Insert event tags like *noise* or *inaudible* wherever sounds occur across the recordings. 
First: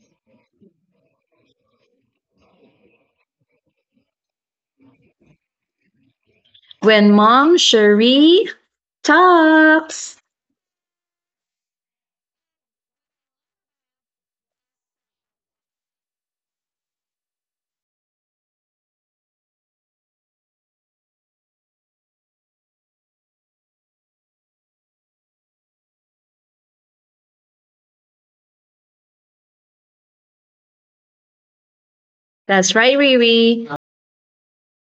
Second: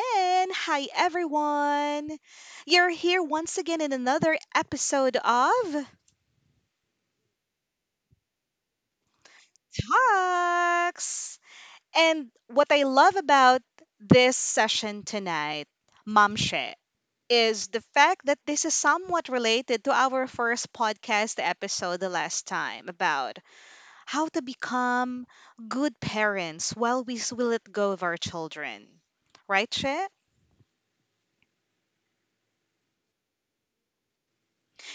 again. Hi, everyone. You're here once again in another episode of When mom Cherie talks. Talks. And what I love about this session tonight, Mamshe, is the fact that this is somewhat related to our first podcast episode the last time about how to become good parents while we let go of our children. Right, She? That's right, Riri.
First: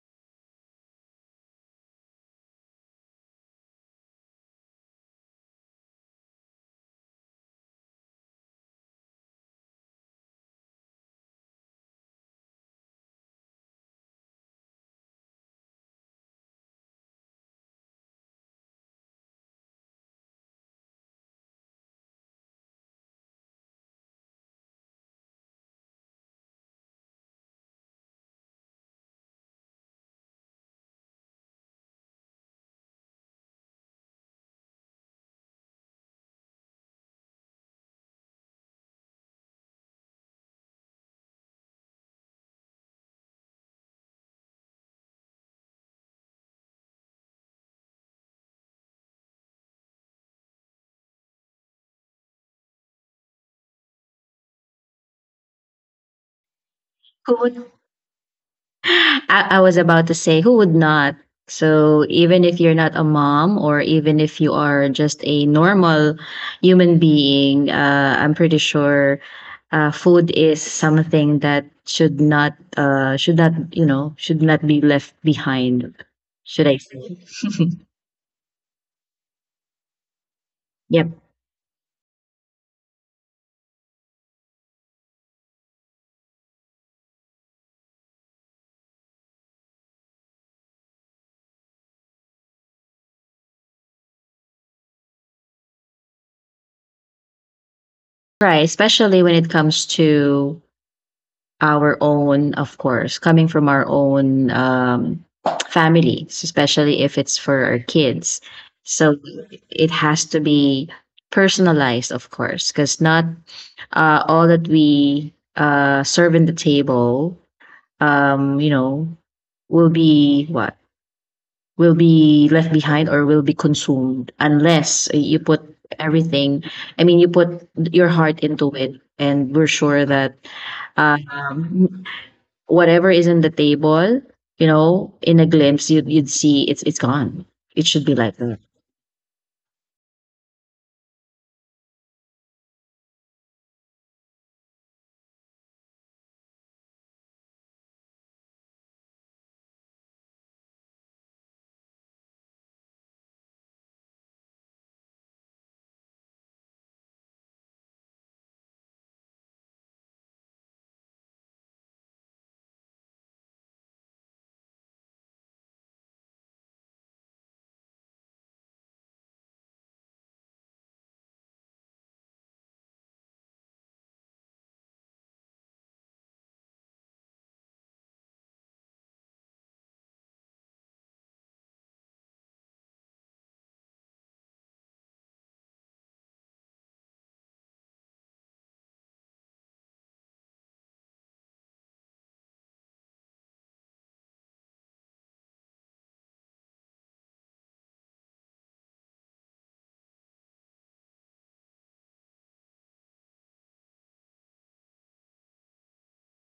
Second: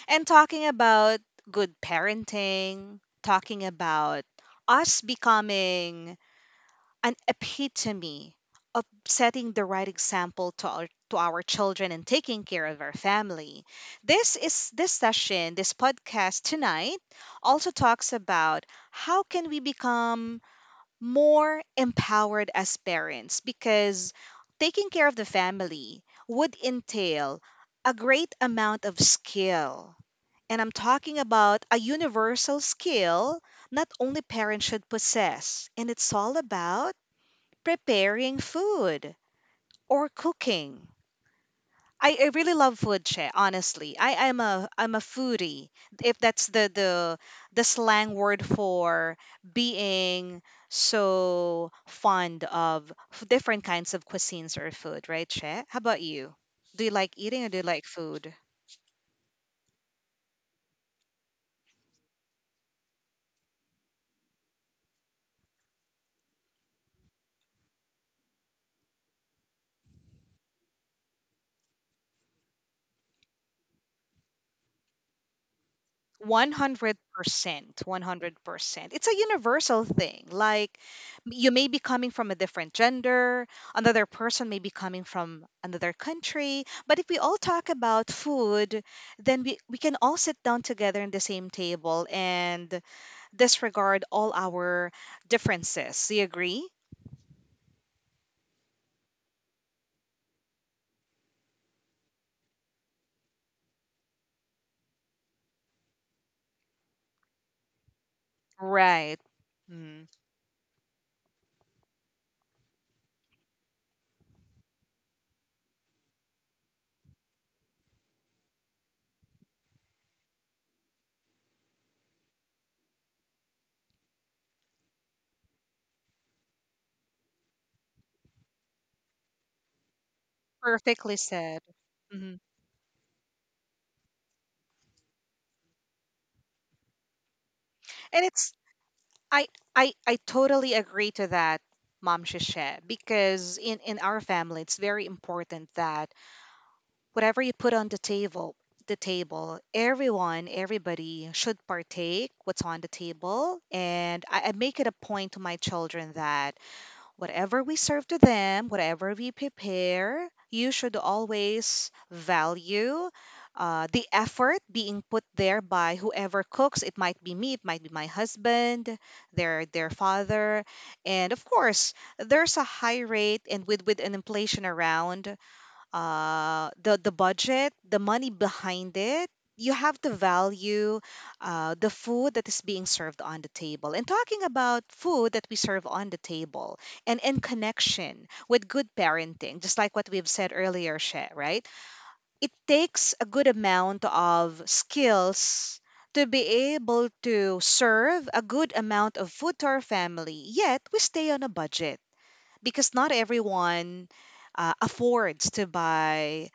And talking about good parenting, talking about us becoming an epitome of setting the right example to our children and taking care of our family. This session, this podcast tonight also talks about how can we become more empowered as parents because taking care of the family would entail a great amount of skill, and I'm talking about a universal skill not only parents should possess, and it's all about preparing food or cooking. I really love food, Che, honestly. I'm a foodie, if that's the slang word for being so fond of different kinds of cuisines or food, right, Che? How about you? Do you like Who eating or do you would, like food? I was about to say, who would not? So even if you're not a mom, or even if you are just a normal human being, I'm pretty sure food is something that should not should not be left behind. Should I say? 100%. *laughs* 100%. It's a universal thing. Like, Yep. You may be coming from a different gender, another person may be coming from another country. But if we all talk about food, then we can all sit down together in the same table and disregard all our differences. Do you agree? Right, especially when it comes to our own, of course, coming from our own families, especially if it's for our kids. So Right. it Mm. has to be personalized, of course, because not all that we serve in the table, um, you know, will be what will be left behind or will be consumed unless you put everything. I mean, you put your heart into it, and we're sure that Perfectly said. um, Mhm. whatever is in the table, you know, in a glimpse, you'd see it's gone. It should be And like it's that. I I totally agree to that, Mom Shisha, because in our family it's very important that whatever you put on the table, everyone, everybody should partake what's on the table. And I make it a point to my children that whatever we serve to them, whatever we prepare, you should always value the effort being put there by whoever cooks. It might be me, it might be my husband, their father, and of course, there's a high rate, and with an inflation around, the budget, the money behind it. You have to value the food that is being served on the table. And talking about food that we serve on the table and in connection with good parenting, just like what we've said earlier, She, right? It takes a good amount of skills to be able to serve a good amount of food to our family, yet we stay on a budget because not everyone affords to buy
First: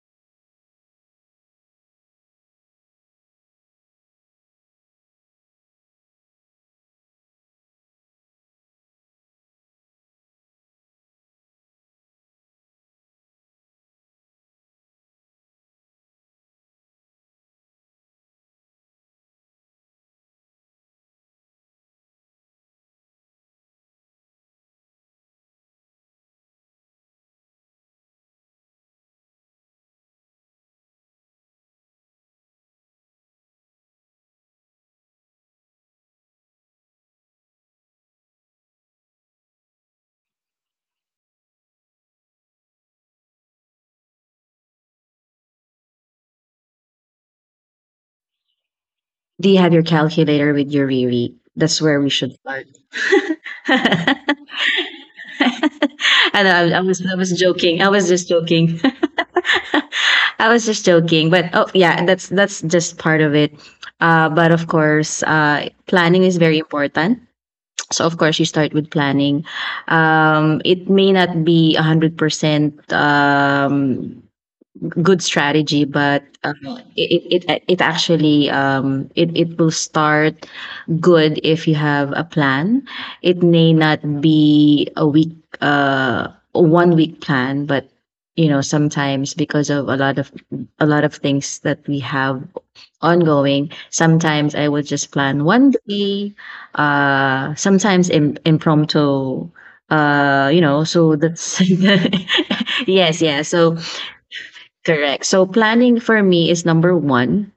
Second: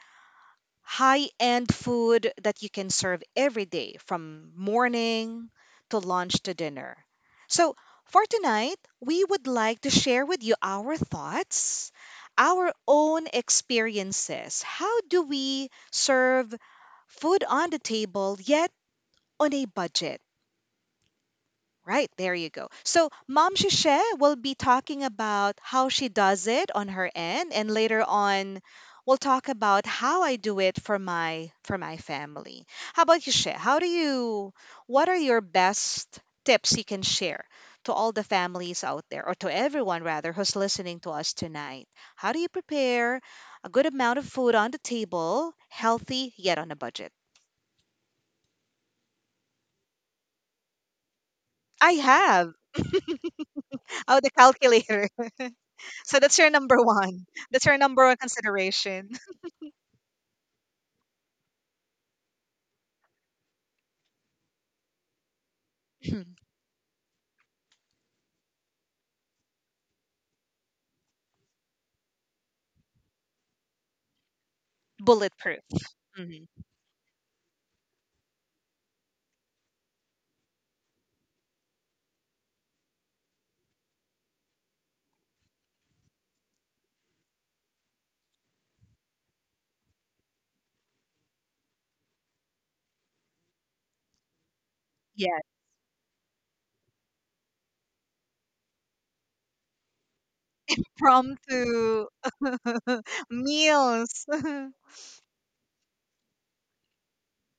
high-end food that you can serve every day from morning to lunch to dinner. So, for tonight, we would like to share with you our thoughts, our own experiences. How do we serve food on the table yet on a budget? Right, there you go. So, Mom Shishe will be talking about how she does it on her end, and later on we'll talk about how I do it for my family. How about you, Shay? How do you what are your best tips you can share to all the families out there, or to everyone rather who's listening to us tonight? How do you prepare a good amount of food on the table, healthy yet on a budget? Do you have your calculator with your Riri? That's I where we should have. start. Oh, the *laughs* calculator. *laughs* So that's I your know, number I, I was I one. was That's your joking. I number was one just joking. consideration. *laughs* I was just joking, but oh yeah, that's just part of it. But of course, planning is *laughs* very important. So of course, you start with planning. It may not be 100% good Bulletproof. strategy, but Hmm. It, it it it actually it it will start good if you have a plan. It may not be a week a one week plan, but you know sometimes because of a lot of things that we have ongoing. Sometimes I will just Yeah. plan one day, impromptu, so Prom that's to *laughs* *laughs* yes yeah so meals. *laughs* Correct. So planning for me is number one.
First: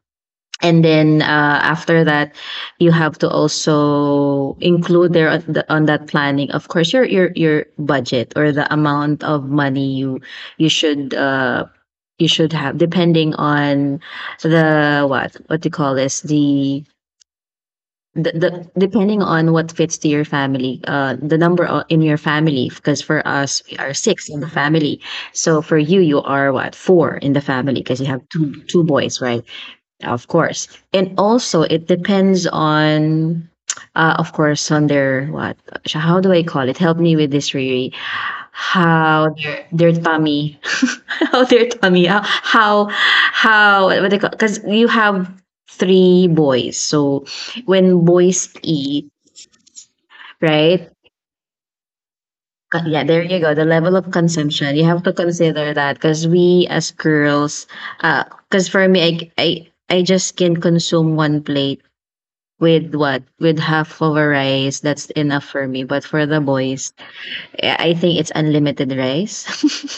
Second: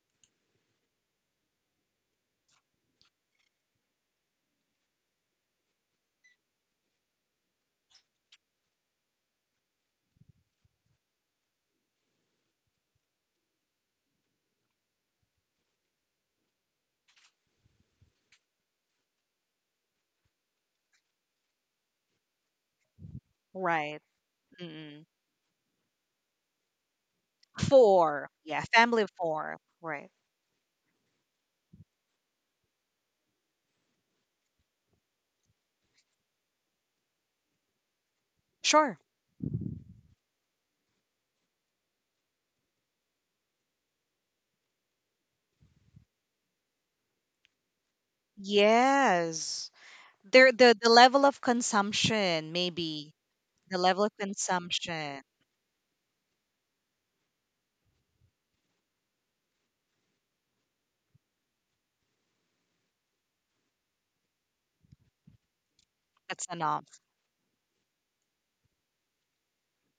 And then after that, you have to also include there on that planning, of course, your your budget or the amount of money you you should uh, you should have, depending on the what do you call this the depending on what fits to your family, the in your family. Because for us we are Right. six in the family, Mm. so for you, you are what, four in the family, because you have Four. two Yeah. two Family of boys, right? four. Right. Of course. And also it depends on, of course, on their, what, how do I call it? Help me with this, Riri. Sure. How their tummy. *laughs* How their tummy, how, what they call, because you have three boys. So when boys eat, Yes. There the right? level of consumption, Yeah, maybe. there you go. The The level level of of consumption. You have to consumption. consider that, because we as girls, because for me, I just can consume one plate with, what, with half of a rice. That's enough for me. But for the That's boys, enough. eh, I think it's unlimited rice.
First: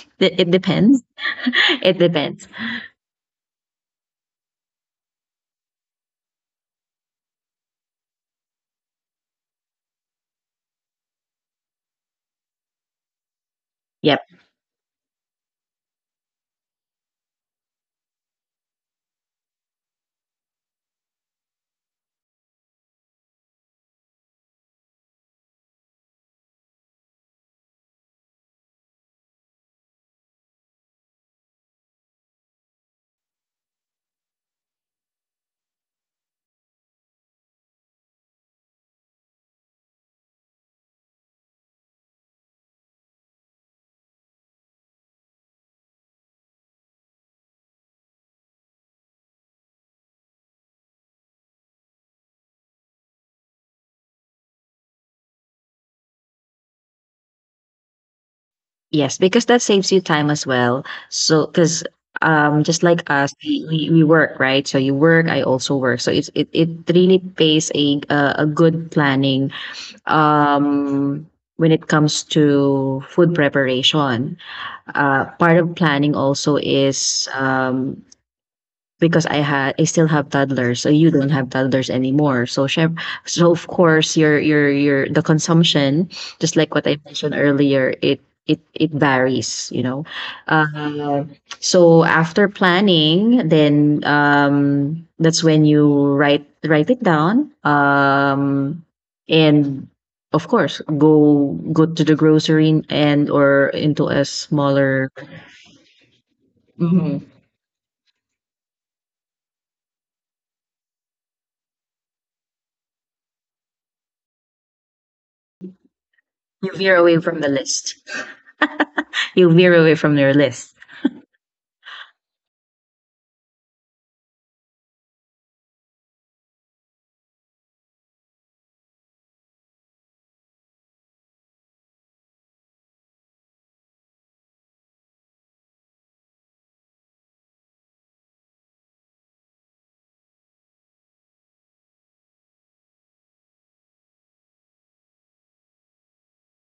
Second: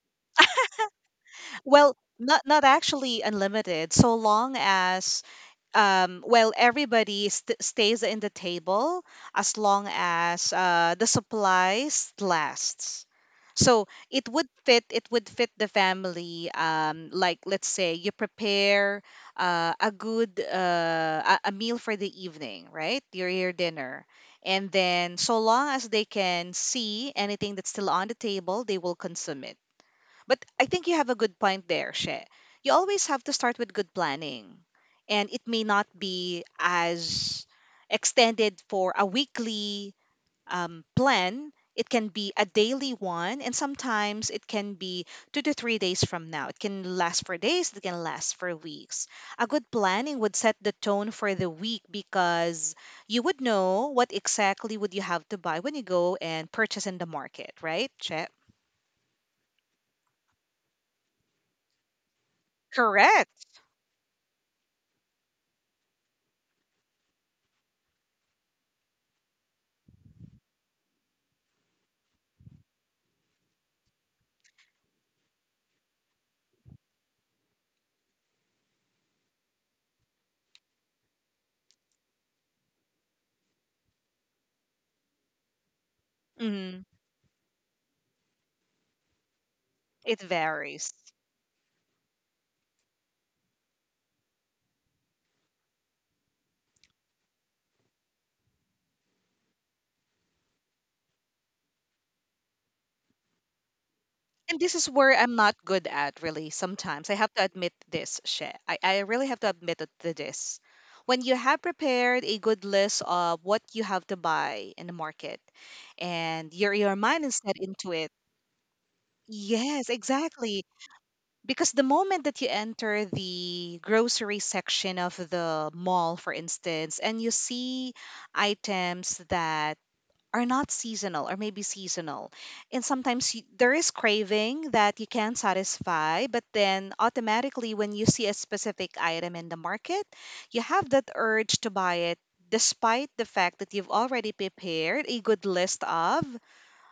*laughs* It depends. *laughs* Well, It not depends. not actually unlimited, so long as well, everybody stays in the table as long as the supplies lasts. So Yep. it would fit. It would fit the family. Like let's say you prepare a good a meal for the evening, right? Your dinner, and then so long as they can see anything that's still on the table, they will consume it. But I think you have a good point there, She. You always have to start with good planning. And it may not be as extended for a weekly plan. It can be a daily one, and sometimes it can be 2 to 3 days from now. It can last for days, it can last for weeks. A good planning would set the tone for the week because you would know what exactly would you have to buy when you go and purchase in the market, right, Chet? Yes, because that saves you time as well. So, because just like us, Correct. we work, right? So you work, I also work, so it's it really pays, a good planning um when it comes to food preparation. Part of planning also is, because I still have toddlers, so you don't have toddlers anymore. So of course your the consumption, just like what I mentioned earlier, it varies, you know. It varies. Uh, so after planning, then that's when you write it down. And Of course, go to the grocery, and or into a And this is where smaller. I'm not good at, really, sometimes. I Mhm. have to admit this, She. I really have to admit it to this. When you have prepared a good list of what you have to buy in the market and your You veer mind is away set from the into it, list. *laughs* You yes, veer away from your exactly. list. Because the moment that you enter the grocery section of the mall, for instance, and you see items that are not seasonal or maybe seasonal. And sometimes you, there is craving that you can satisfy, but then automatically when you see a specific item in the market, you have that urge to buy it despite the fact that you've already prepared a good list of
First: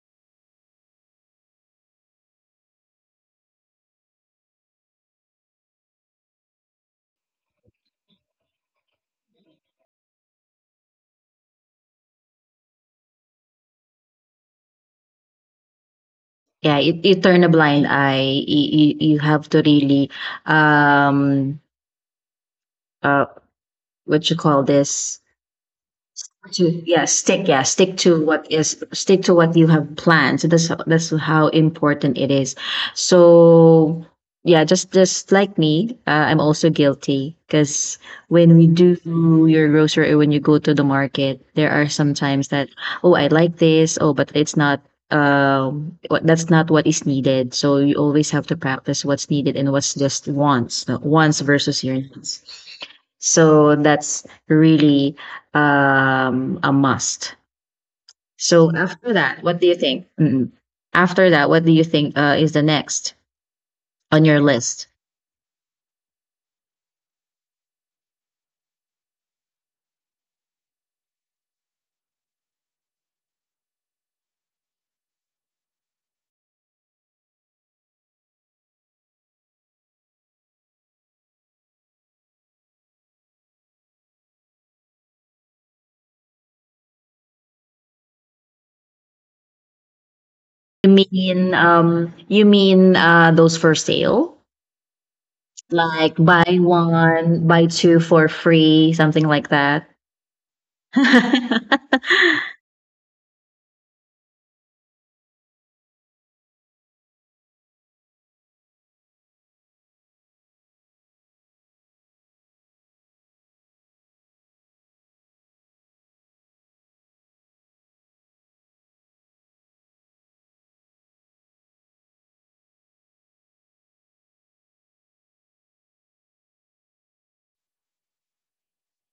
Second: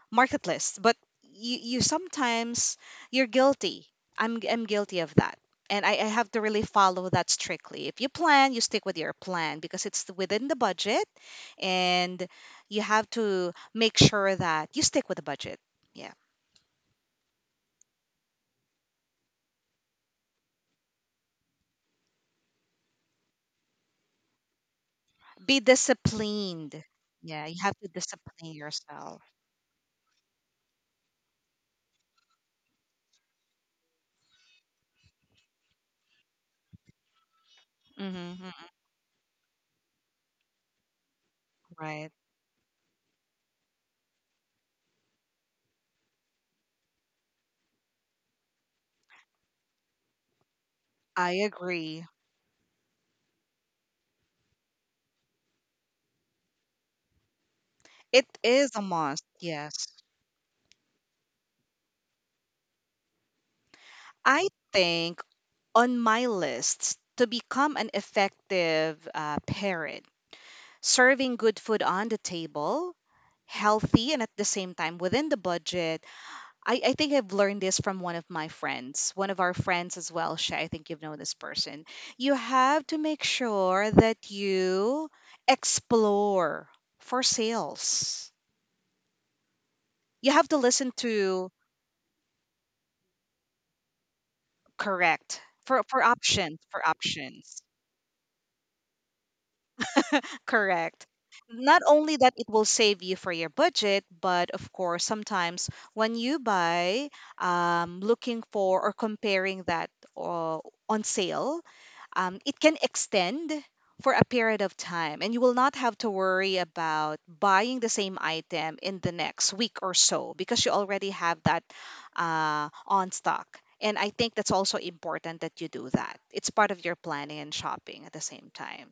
market, but you sometimes you're guilty, I'm guilty of that, and I have to really follow that strictly. If you plan, you stick with your plan because it's within the budget, and you have to make sure that you stick with the budget. Yeah, Yeah, you turn a blind eye. You, you, you have to really, um, uh, what you call this, be to, disciplined. yeah, stick, Yeah, yeah you have to stick to what discipline is stick yourself. to what you have planned. So that's how, that's how important it is. So yeah, just like me, I'm also guilty, because when we Hmm. do your grocery or when you go to the market, there are Right. sometimes that, oh, I like this. Oh, but it's not, what that's not what is needed. So you always have to practice what's needed and what's just wants, wants I versus your agree. needs. So that's really, a must. It So is a after that, must, what do you think? yes. Mm-mm. After that, what do you think is the next on your I list? think on my lists to become an effective parent, serving good food on the table, healthy and at the same time within the budget. I think I've learned this from one of my friends, one of our friends as well. Shay, I think you've known this person. You have to make sure that you explore for sales. You have to You listen mean to those for sale, correct like for buy options for one, buy options. two for free, something like that. Correct. Not only that *laughs* it will save you for your budget, but of course, sometimes when you buy, looking for or comparing that uh, on sale, it can extend for a period of time, and you will not have to worry about buying the same item in the next week or so because you already have that on stock. And I think that's also important that you do that. It's part of your planning and shopping at the same time,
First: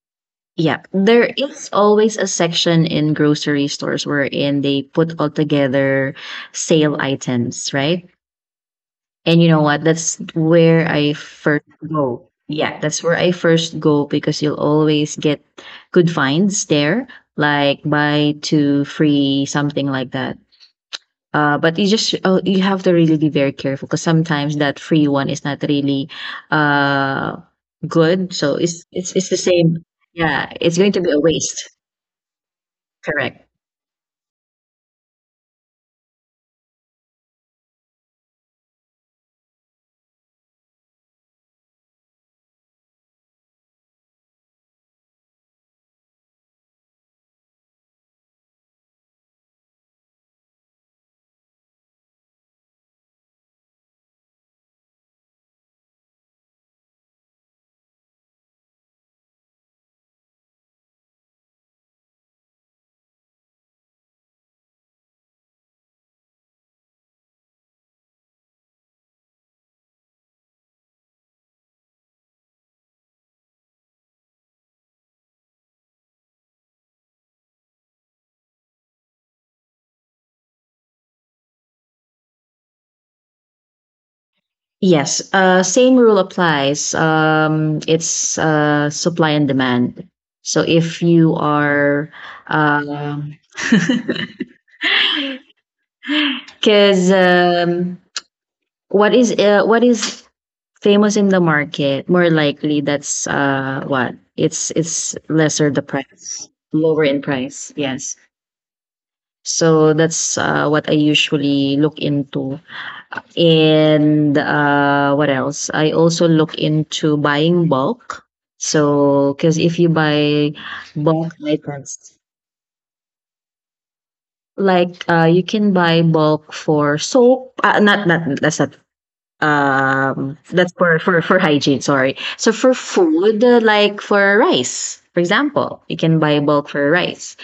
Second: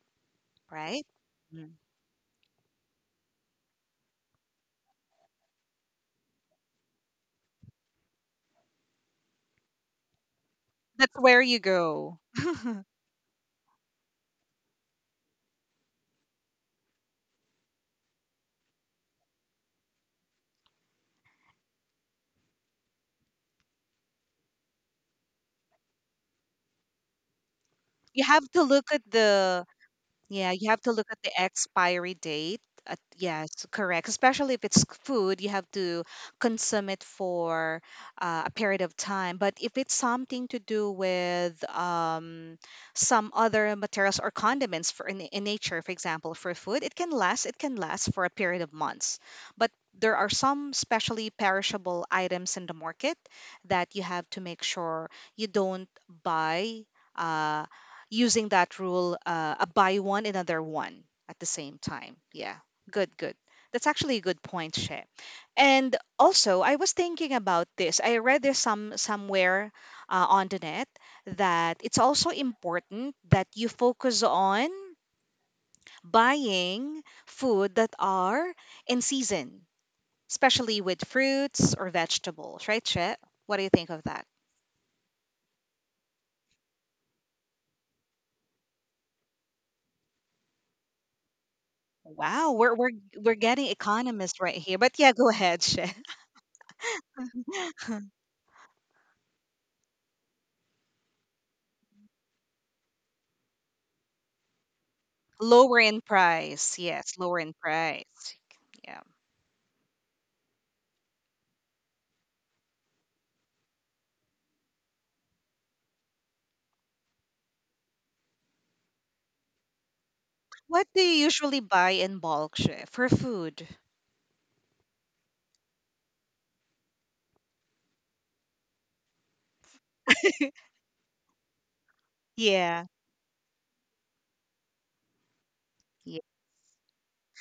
Yeah, right? there is always a section in grocery stores wherein they put all together sale items, right? And you know what? That's where I That's where you first go. go. Yeah, that's where I first go, because you'll always get good finds there, like buy two free, something like that. But you just, oh, you have to really be very careful, because sometimes that free one is not really uh You good. have So to look at it's the the same. Yeah, yeah, you it's have going to to look be a at the waste. expiry date. Correct. Yes, correct. Especially if it's food, you have to consume it for a period of time. But if it's something to do with some other materials or condiments for in nature, for example, for food, it can last. It can last for a period of months. But there are some specially perishable items in the market that you have to make sure you don't buy. Uh, Using that rule, a buy one, another one at the same time. Yeah, good, good. That's actually a good point, Shay. And also, I was thinking about this. I read this some somewhere on the net that it's also important that you focus on buying food that are in season, especially with fruits or vegetables, right, Shay? What do you think of that? Yes, same rule applies. It's Supply and demand. So if you are, Wow, we're getting economists right here. But yeah, go ahead, Shay. because *laughs* what is famous in the market, more likely that's what it's lesser the Lower in price, price. lower Yes, in lower in price. Yes. price. Yeah. So that's what I usually look into. And what else? I also look into buying bulk. So, because if you buy What do you bulk usually buy items, in bulk, Shay, for food? like, you can buy bulk for soap. Not not That's not. That's for hygiene. Sorry. So for Yeah. food, like for rice, for example, you can Yeah. buy bulk for rice.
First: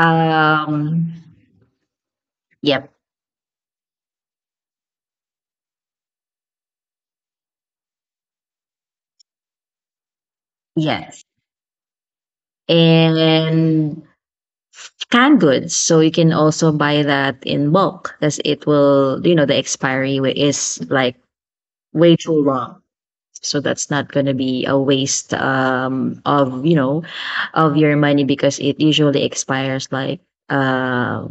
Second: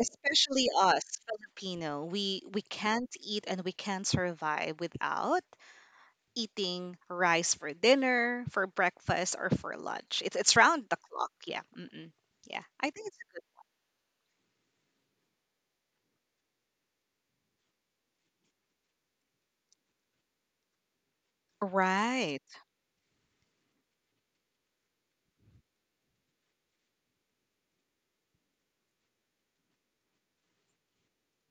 Especially us Filipino, we yep. can't eat and we can't survive without eating rice for dinner, for breakfast, or for lunch. It's round the Yes. clock. Yeah. Mm-mm. Yeah. I think it's a good. And canned goods. So you can also buy that in bulk, because it will, you know, the expiry is like way Right. too long. So that's not going to be a waste of, you know, of your money, because it usually expires like a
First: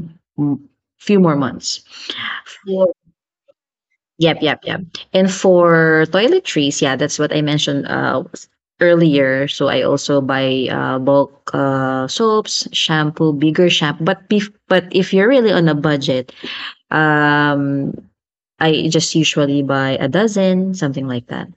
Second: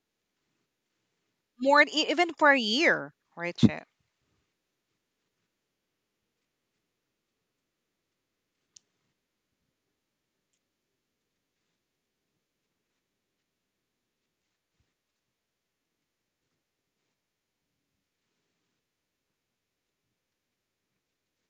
few more More months. even for a year, right, Che? Yep, yep, yep. And for toiletries, yeah, that's what I mentioned earlier. So I also buy bulk soaps, shampoo, bigger shampoo. But if you're really on a budget, um, I just usually buy a dozen, something like that.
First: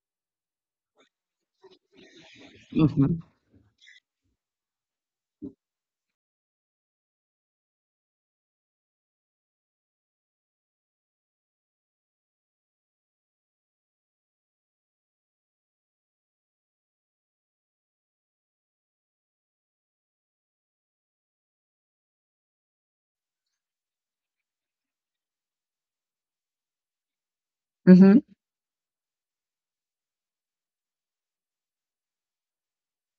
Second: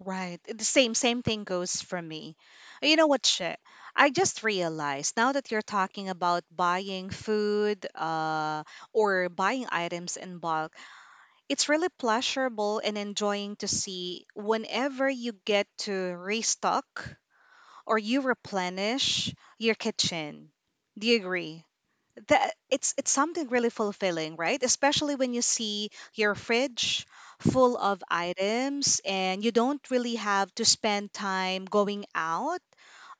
Right. The same same thing goes for me. You know Hmm. what, shit? I just realized now that you're talking about buying food or buying items in bulk, it's really pleasurable and enjoying to see whenever you get to restock or you replenish your kitchen. Do you agree? That it's something really fulfilling, right? Especially when you see your fridge full of Mm-hmm, items and you don't really have to spend time going out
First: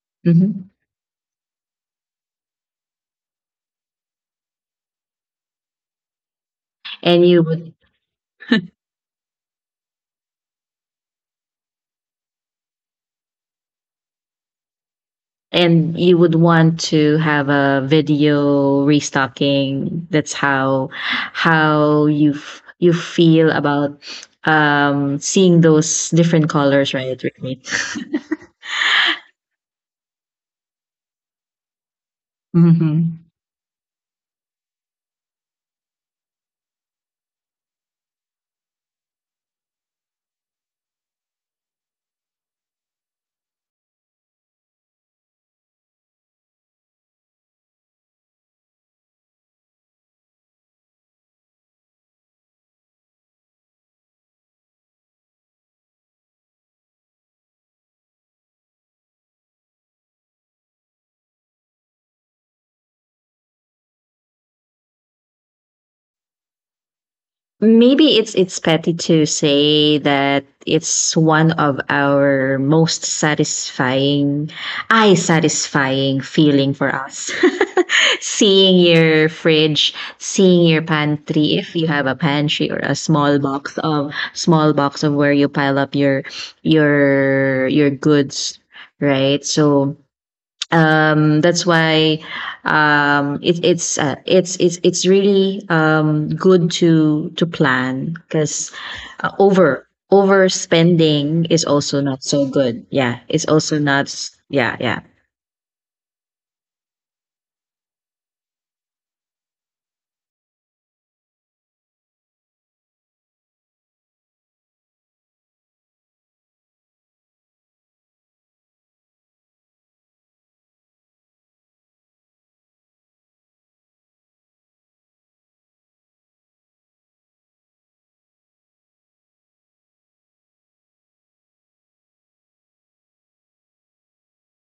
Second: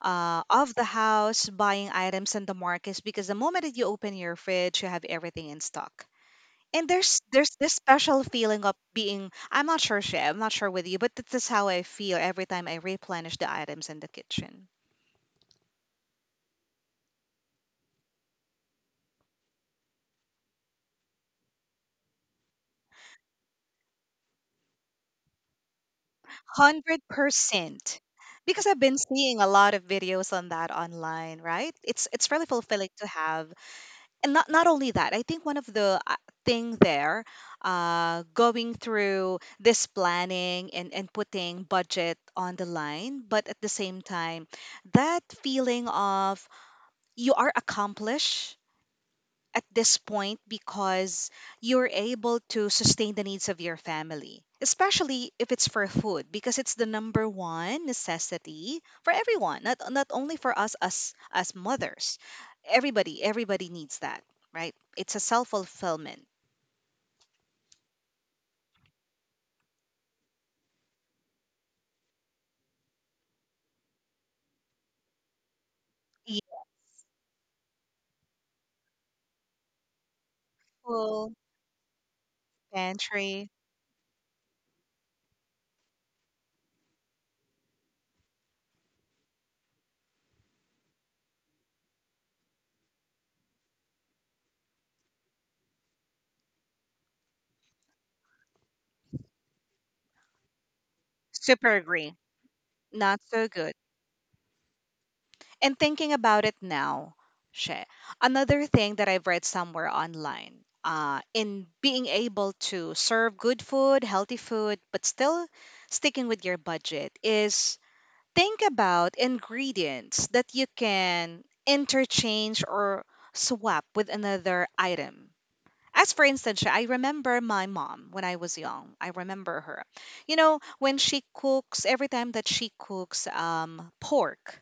mm-hmm. of the house buying items in the markets because the moment that you open your fridge, you have everything in stock. And there's And you there's this would, special feeling of being I'm not sure Shay, I'm not sure with you, but this is how I feel every time I replenish the items in the kitchen. and you would want to have a video restocking. That's how you you feel about, seeing those different colors, right, Whitney? 100% because I've been seeing a lot of videos on that online, right? It's really fulfilling to Mhm. have. And not only that, I think one of the thing there going through this planning and putting budget on the line, but at the same time that feeling of you are accomplished at this point because you're able to sustain the needs of your family, especially if it's for food, because it's the number one necessity for everyone, not only for us as mothers. Everybody, everybody needs that, right? It's a self fulfillment. Maybe it's petty to say that it's one of our most satisfying, eye satisfying feeling for us. *laughs* Seeing your fridge, seeing your Full pantry, if you have a pantry or a pantry, small box of where you pile up your your goods, right? So that's why, it's, it's really good to plan, because, overspending is super also not agree. so good. Yeah, Not it's so also good. not s- yeah, yeah. And thinking about it now, she, another thing that I've read somewhere online, in being able to serve good food, healthy food, but still sticking with your budget, is think about ingredients that you can interchange or swap with another item as for instance, I remember my mom when I was young. I remember her. You know, when she cooks, every time that she cooks pork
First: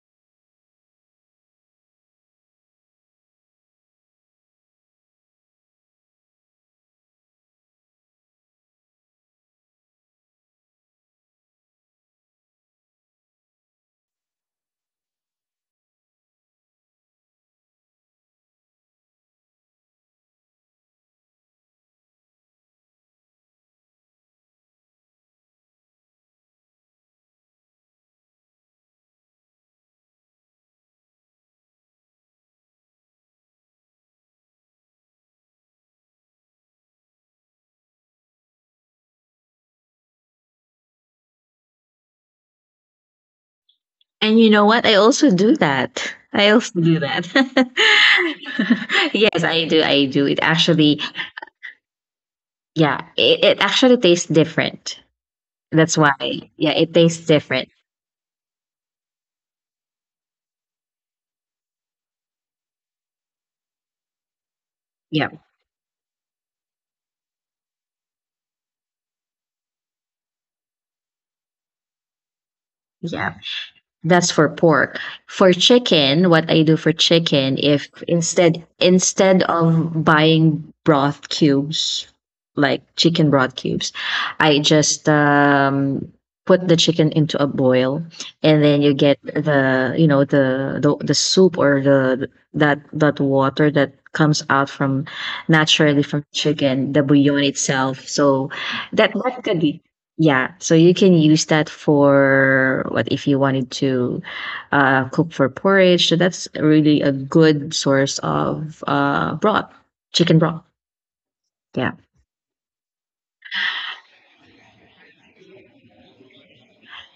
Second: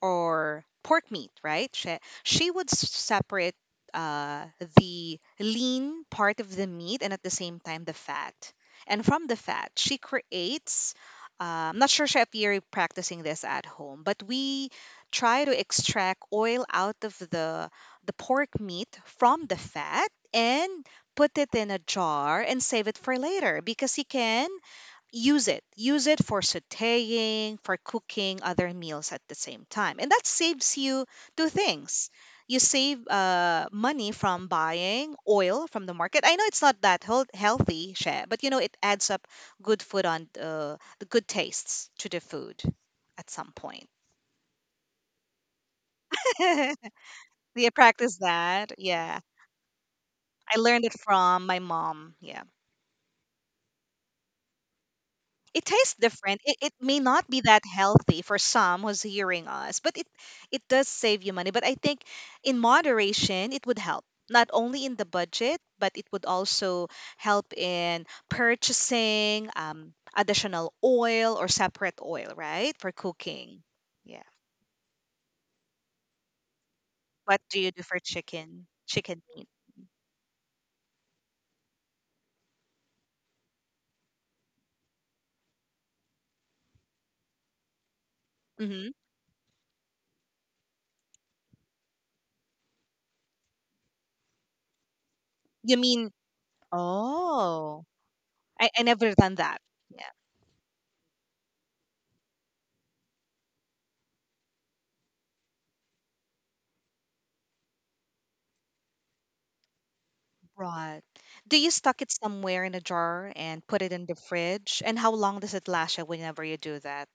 or pork meat, right? She would separate uh, the lean part of the meat and at the same time the fat. And from the fat, she creates. I'm not sure Chef you're practicing this at home, but we try to extract oil out of the pork meat from the fat and put it in a jar and save it for later because you can use it for sautéing for cooking other meals at the same time and that saves you two things, you save money from buying oil from the market. I know it's not that healthy, share, but you know it adds up good food on the good tastes to the food at some point. And you know what, I also do that. I also *laughs* do that. Do practice that, *laughs* yeah. Yes, I do. I do it I learned it actually. from my mom, yeah. Yeah, it actually tastes different. It tastes That's different. why, yeah, It it may tastes not be that different. healthy for some who's hearing us, but it does save you money. But I think in moderation, it would help not only in the Yeah, budget, but it would also help in purchasing additional oil or separate oil, right, for yeah. cooking. Yeah. That's for pork. For chicken, what I do for What chicken, do you do if for chicken? Chicken instead meat. of buying broth cubes, like chicken broth cubes, I just put the chicken into a boil, and then you Mm-hmm. get the, you know, the soup or the, that that water that comes out from You naturally mean? from chicken, the bouillon Oh, itself. So I that never done that that. could be, Yeah. yeah, so you can use that for, what, if you wanted to cook for porridge. So that's really a good source of broth, chicken broth. Right. Do you Yeah, stuck it somewhere in a jar and put it in the fridge? And how long does it last you whenever you do that?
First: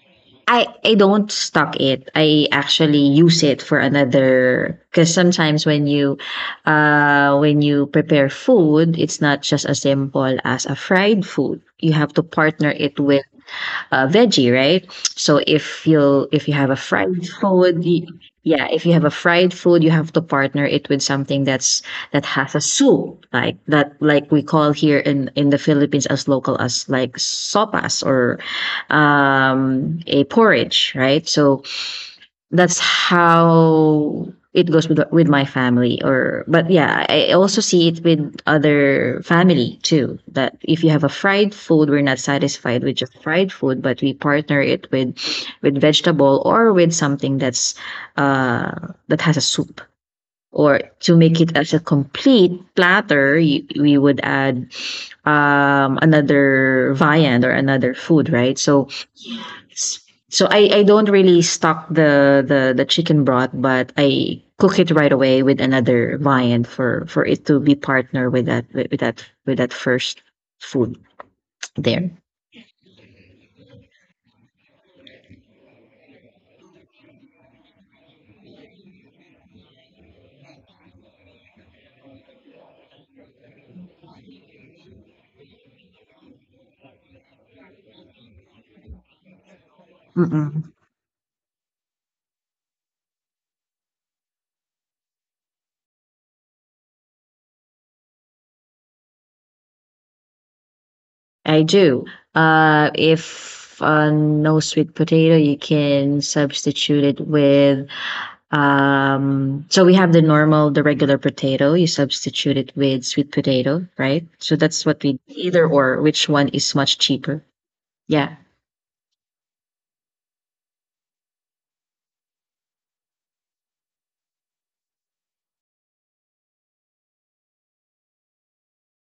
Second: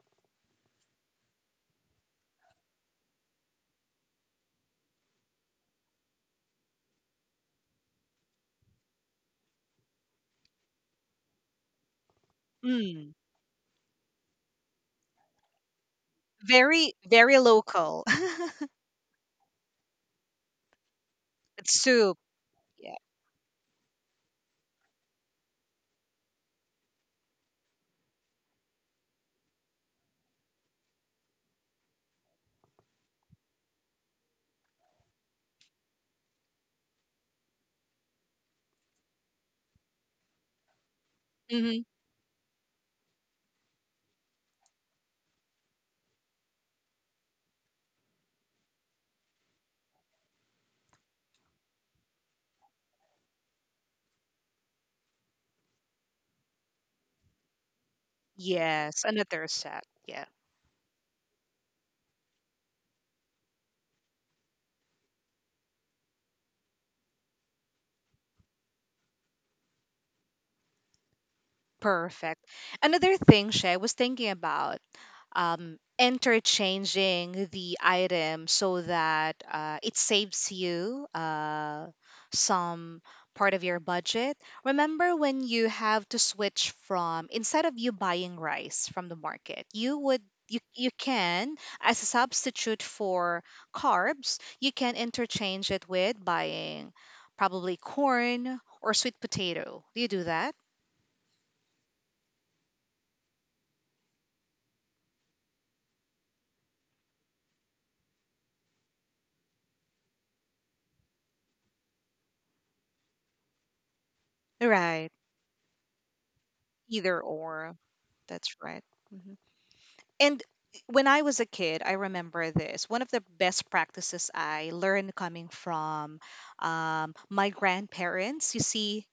I don't stock it. I actually use it for another, because sometimes when you prepare food, it's not just as simple as a fried food. You have to partner it Mm. with veggie, right? So if you have a Very, fried very food, local. *laughs* Yeah, if you have a fried food, you have to partner it with something It's that's soup. that has a Yeah. soup, like that, like we call here in the Philippines as local as like sopas or a porridge, right? So that's how it goes with my family, or, but yeah, I also see it with other family too, that if you have a fried Hmm. food we're not satisfied with just fried food, but we partner it with vegetable or with something that's uh that has a soup, or to make it as a complete platter you, we would add another viand or another food, right? Yes, So another set. S- Yeah. So I don't really stock the chicken broth, but I cook it right away with another viand for it to be partner with that with, with that first food there. Perfect. Another thing, Shay, I was thinking about interchanging the item so that it saves you some part of your budget. Remember when you have to switch from instead of you buying rice from the market, you would Mm-mm. you can as a substitute for carbs, you can interchange it with buying probably corn or sweet potato. Do you do that? I do. If no sweet potato, you can substitute it with. So we have the normal, the regular potato. You substitute it with sweet potato, right? So that's what Right. we either or. Which one is much Either cheaper? or. Yeah. That's right. Mhm. And when I was a kid, I remember this. One of the best practices I learned coming from my grandparents, you see,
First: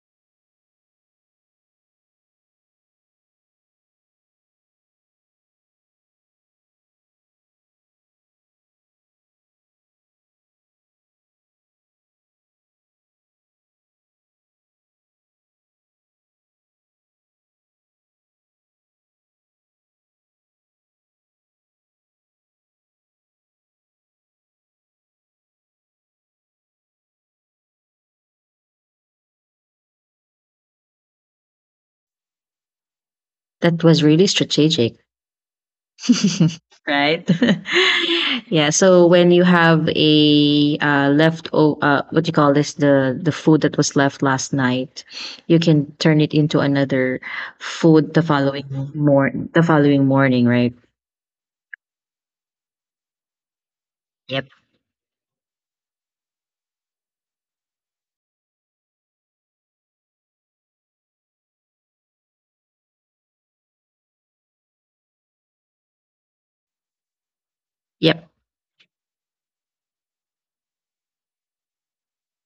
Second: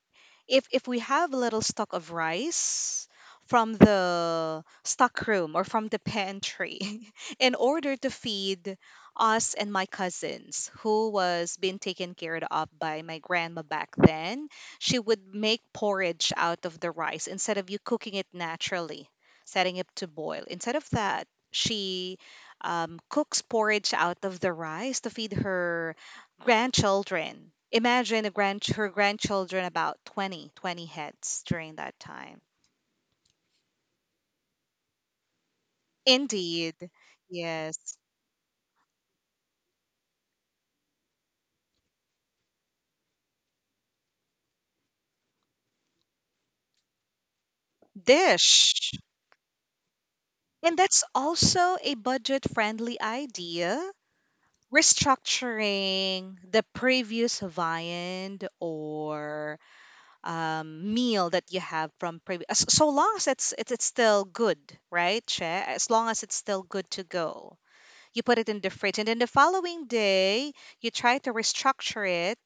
if we have a little stock of rice from the stockroom or from the pantry *laughs* in order to feed us and my cousins who was being taken care of by my grandma back then, she would make porridge out of the rice instead of you cooking it naturally setting it to boil. Instead of that she cooks porridge out of the rice to feed her grandchildren. Imagine a grand her grandchildren about 20 20 heads during that time. That was really strategic. *laughs* Indeed. right? Yes. *laughs* yeah. So when you have a what do you call this? The food that was left last night, you can turn it into another food Dish. The following morning, right? And that's also a budget-friendly idea. Yep. Restructuring the previous viand or meal that you have from previous, so long as it's still good, right, Che? As long as it's still good to go. You Yep. put it in the fridge and then the following day you try to restructure it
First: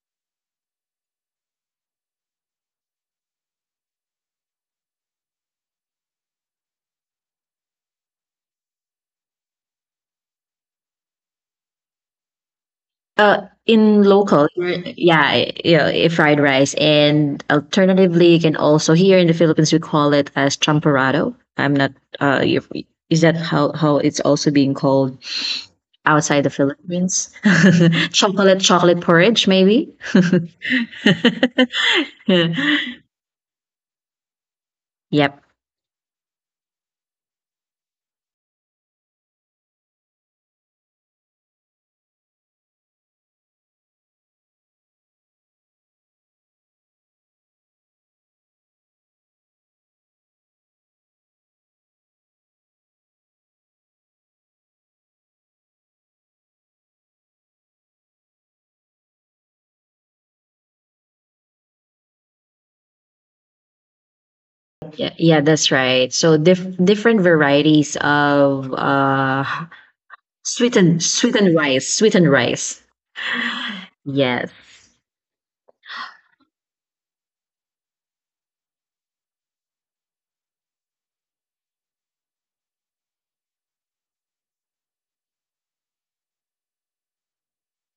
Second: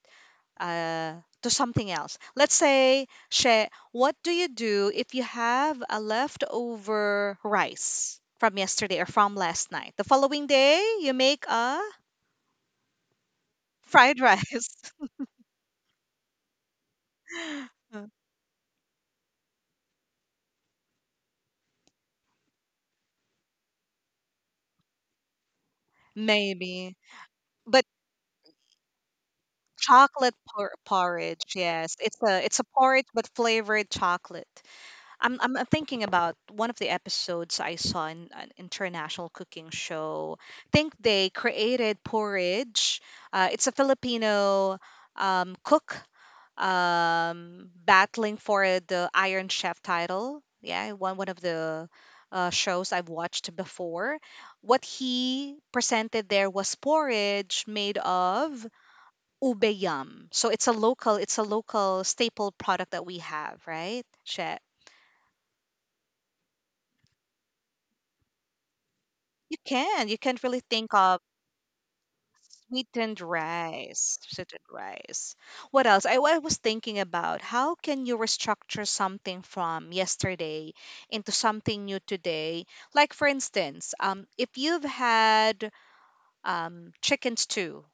uh, to something else. Let's say, she, what do you do if you have a leftover rice from yesterday or from last night? The following day you make a Uh, in fried local, rice. Yeah, yeah, fried rice, and *laughs* alternatively, you can also, here in the Philippines, we call it as champorado. I'm not. Uh, if- is that how it's also being called outside the Maybe, Philippines? but *laughs* Chocolate porridge, maybe. chocolate *laughs* porridge, yes, it's a porridge but flavored chocolate. Yep. I'm thinking about one of the episodes I saw in an international cooking show. I think they created porridge. It's a Filipino cook battling for the Iron Chef title. Yeah, one of the shows I've watched before. What he presented there was porridge made of ube yam. So it's a local staple product that we have, right, Che? Yeah, yeah, that's right. So different varieties of You can. You can't really think sweetened of sweetened rice, sweetened rice. sweetened rice. Yes. Sweetened rice. What else? I was thinking about how can you restructure something from yesterday into something new today. Like for instance, if you've had chicken stew,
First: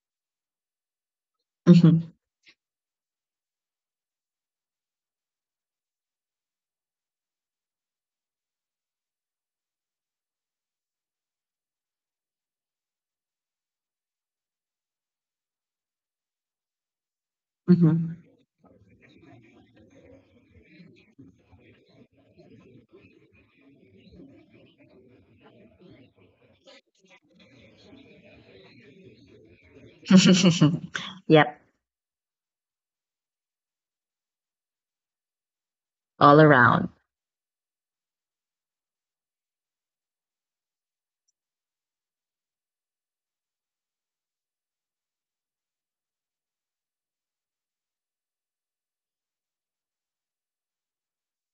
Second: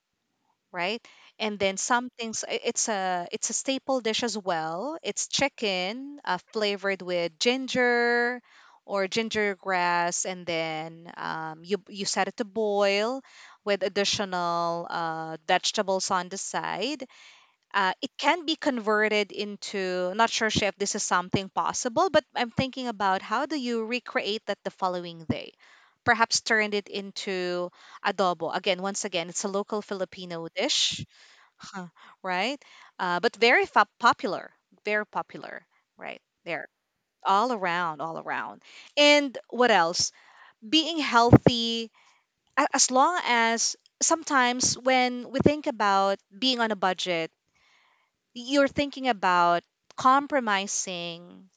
right? And then some Hmm. things it's a staple dish as well. It's chicken flavored with ginger or ginger grass, and then you you set it to boil with additional vegetables on the side, it Hmm. can be converted into, not sure Chef, this is something possible, but I'm thinking about how do you recreate that the following day. Perhaps turned it into adobo. Again, once again, it's a local Filipino dish, *laughs* yep. huh, right, but very popular, very popular right All there, around. all around, all around. And what else, being healthy, a- as long as sometimes when we think about being on a budget, you're thinking about compromising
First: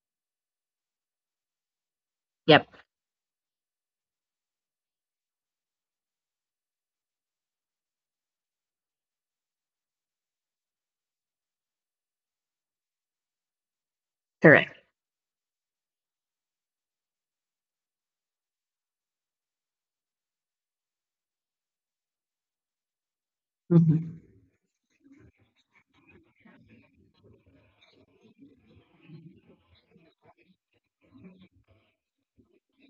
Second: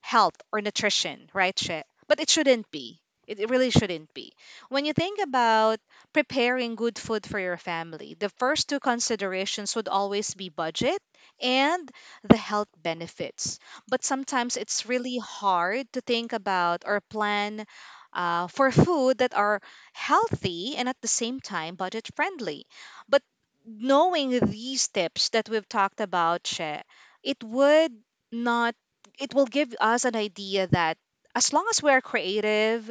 health or nutrition, right, Che? But it Yep. shouldn't be. It really shouldn't be. When you think about preparing good food for your family, the first two considerations would always be budget and the health benefits. But sometimes Correct. it's really hard to think about or plan for food that are healthy and at the same time budget friendly. But Hmm. knowing these tips that we've talked about, Che, it would not, it will give us an idea that as long as we're creative,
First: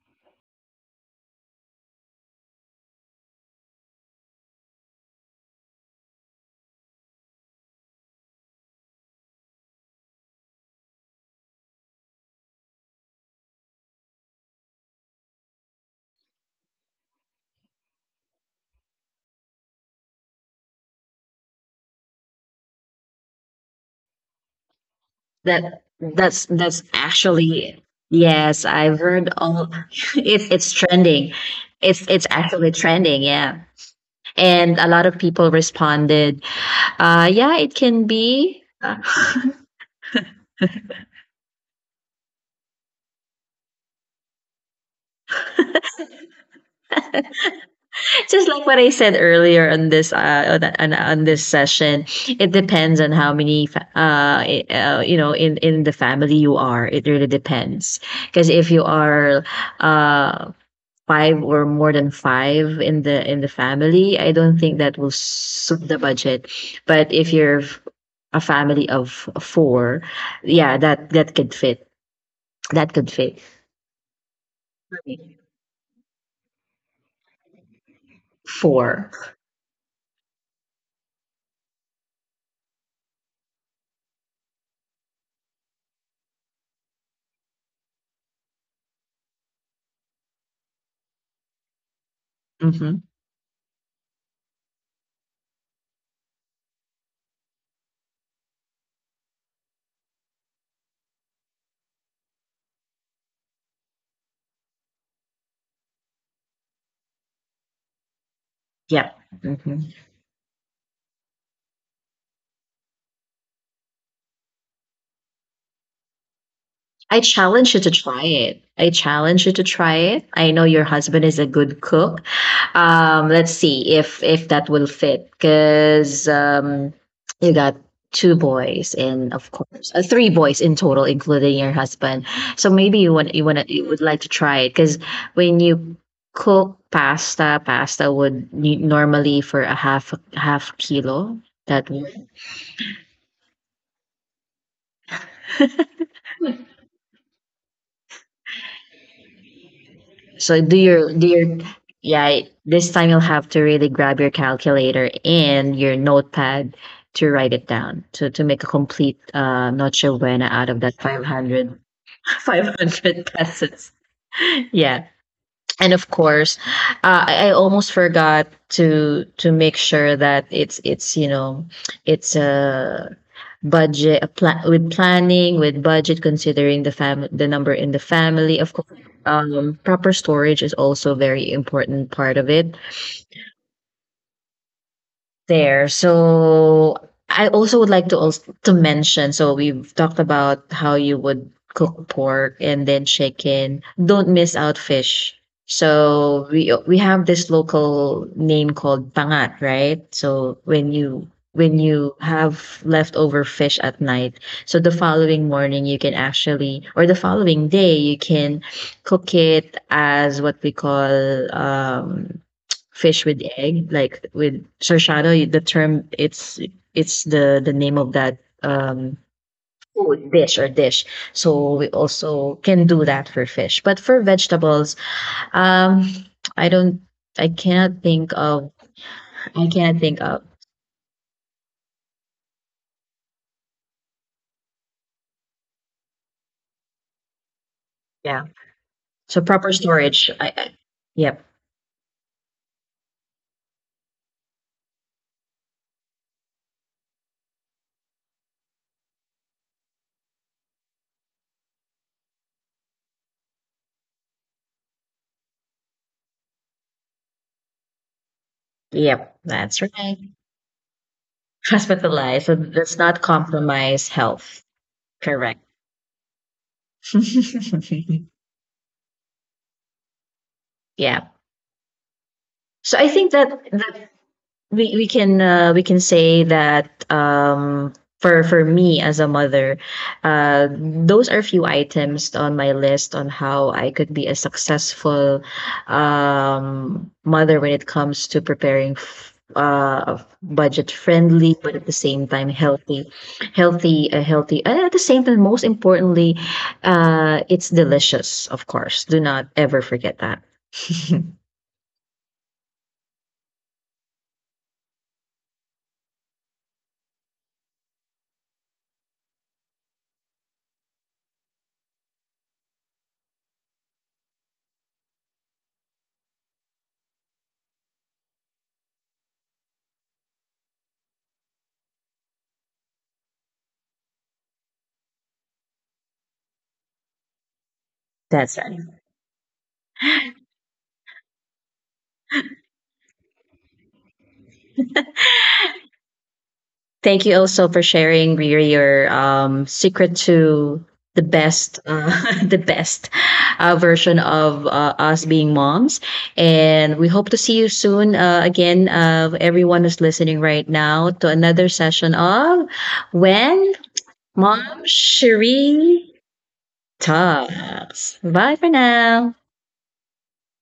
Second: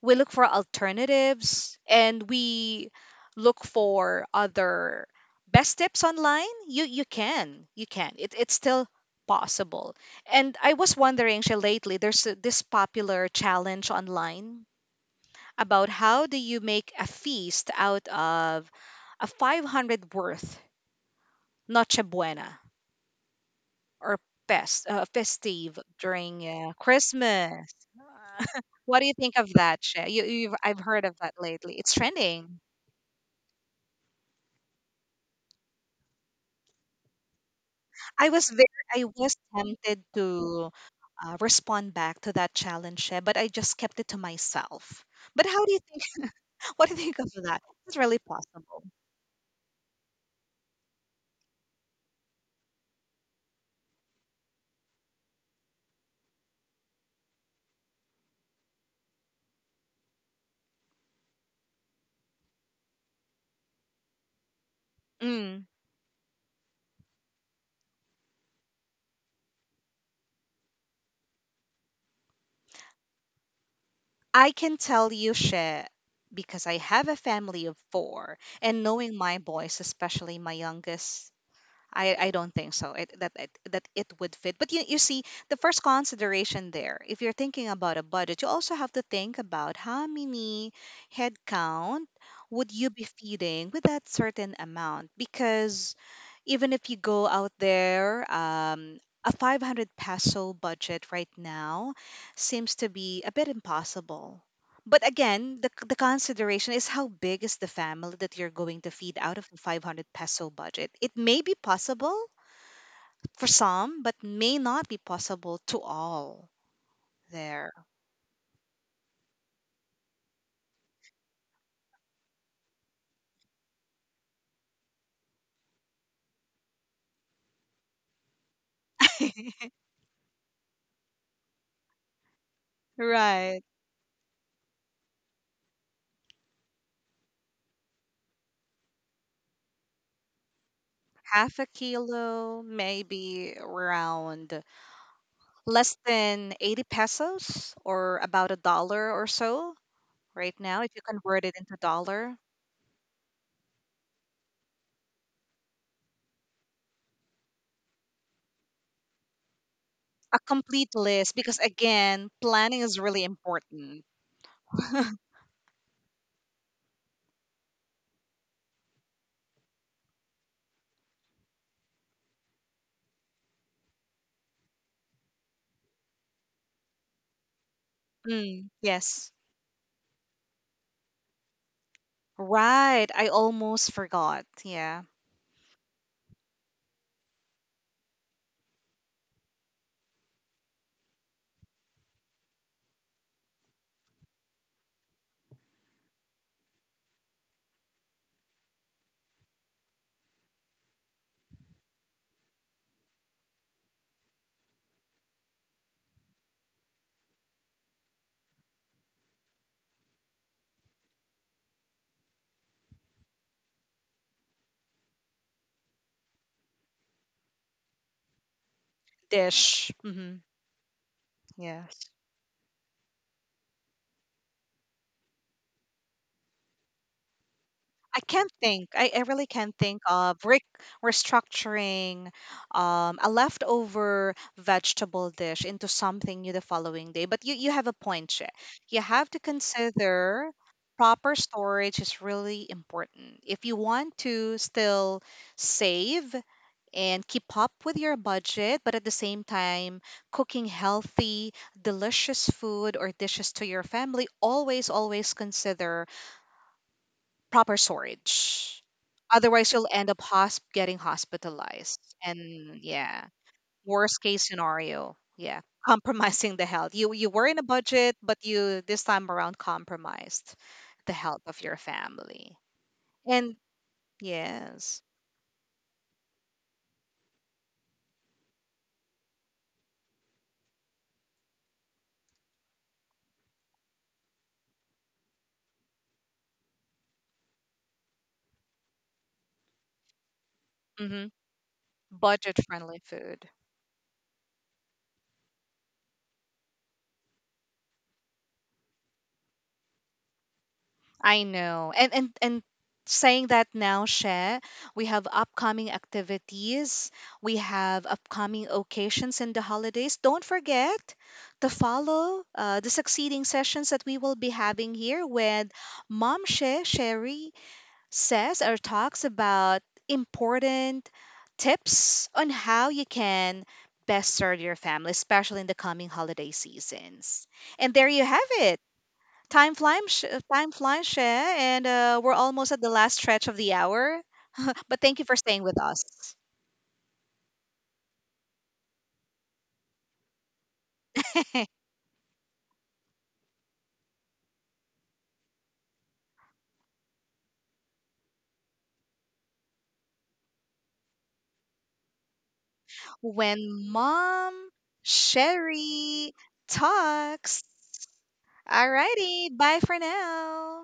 we look for alternatives and we look for other best tips online, you can. You can. It's still possible. And I was wondering, Shay, lately there's a- this popular challenge online about how do you make a feast out of a 500 worth noche buena or fest, festive That during that's that's Christmas. actually, Uh, *laughs* yes, what I've do you heard think of all. that, *laughs* Shay? It's You've it's I've heard of that trending. lately. It's It's trending. actually trending, yeah. And a lot of people responded, yeah, it can I was be. very, I was *laughs* tempted to respond back to that challenge, Shay, but I just kept it to myself. But how do you think? *laughs* What do you think of that? It's really Just like what possible. I said earlier on this session, it depends on how many in the family you are. It really depends, because if you are uh five or more than five in the family, I don't think that will Mm. suit the budget. But if you're a family of four, yeah, that could fit. That could fit. I can tell you, Shay, because I have a family of four, and Four. knowing my boys, especially my youngest, I don't think so that that it would fit. But you see, the first consideration there, if you're thinking about a budget, you also have to think about how many headcount would you be Mm-hmm. feeding with that certain amount. Because even if you go out there, a 500 peso budget right now seems to be a bit impossible, but again, the consideration is how big is the family that you're going to feed out Yeah. of the 500 Hmm. peso budget. It may be possible for some, but may not be possible to all I there. challenge you to try it. I challenge you to try it. I know your husband is a good cook. Let's see if that will fit, because you got two boys, and of course, three boys in total, including your husband. So maybe Right. You would like to try it, because when you cook pasta, pasta would need, normally, for a half kilo. Half a That. kilo, maybe around less than 80 pesos or about a dollar or so right So now, if you do convert it your into dollar. yeah, this time you'll have to really grab your calculator and your notepad to write it down, to make a complete noche A buena out of complete that five list because, hundred *laughs* again, five planning hundred. is really 500 pesos. important. *laughs* Yeah. And of course, I almost forgot to make sure that it's it's a budget, with planning, with budget, considering the number in the family, Mm, of course, yes. Proper storage is also a very important part of it Right. I almost forgot. Yeah. there. So I also would like to also to mention. So we've talked about how you would cook pork and then chicken. Don't miss out fish. So we have this local name called pangat, right? So when you have leftover fish at night, so the following morning you can actually, or the following day you can cook it as what we call fish with egg, like with Sir, the term, it's the name of that, um Dish. food Hmm. dish, or dish. So Yeah. we also can do that for fish, but for vegetables, um I don't. I cannot I think can't of think. I really I can't think cannot think of of, restructuring a leftover vegetable dish into something new the following day. But you have a point, yeah. Che. You have to So proper storage, consider I proper yep, storage is really important. If you want to still save and keep up with your budget, but at the same time, cooking healthy, delicious food or dishes to your family, always, always consider proper storage. yep, Otherwise, that's you'll end up right. Getting *laughs* hospitalized, hospitalized, so and let's not yeah, compromise worst case health. scenario, yeah, Correct. *laughs* compromising the health. You were in a budget, *laughs* but you this time around compromised the yeah. health of your family. So I think that And that we yes, we can, say that, for me as a mother, those are few items on my list on how I could be a successful mother when it comes to preparing budget hmm, friendly, but at the same time budget friendly healthy. food. Healthy, healthy, and at the same time, most importantly, it's delicious, of course. Do not ever forget that. I *laughs* know. And saying that now, Share, we have upcoming activities, we have upcoming occasions and the holidays. Don't forget to follow the succeeding sessions that we will be having here with Mom Share, Sherry says or talks about important tips on how you can best serve your family, especially in the coming holiday seasons. And there you have that's it. right. Time flies, time flies, Shea, and we're almost at the last stretch of the hour. *laughs* But thank you for staying with us. Thank you also for sharing, Riri, your secret to the best, *laughs* the best, version of us being moms. And we hope to see you soon, again, everyone who's listening right now, to another session of When When Mom Mom Sherry Cherie talks. Talks. Bye for Alrighty, now. bye for now.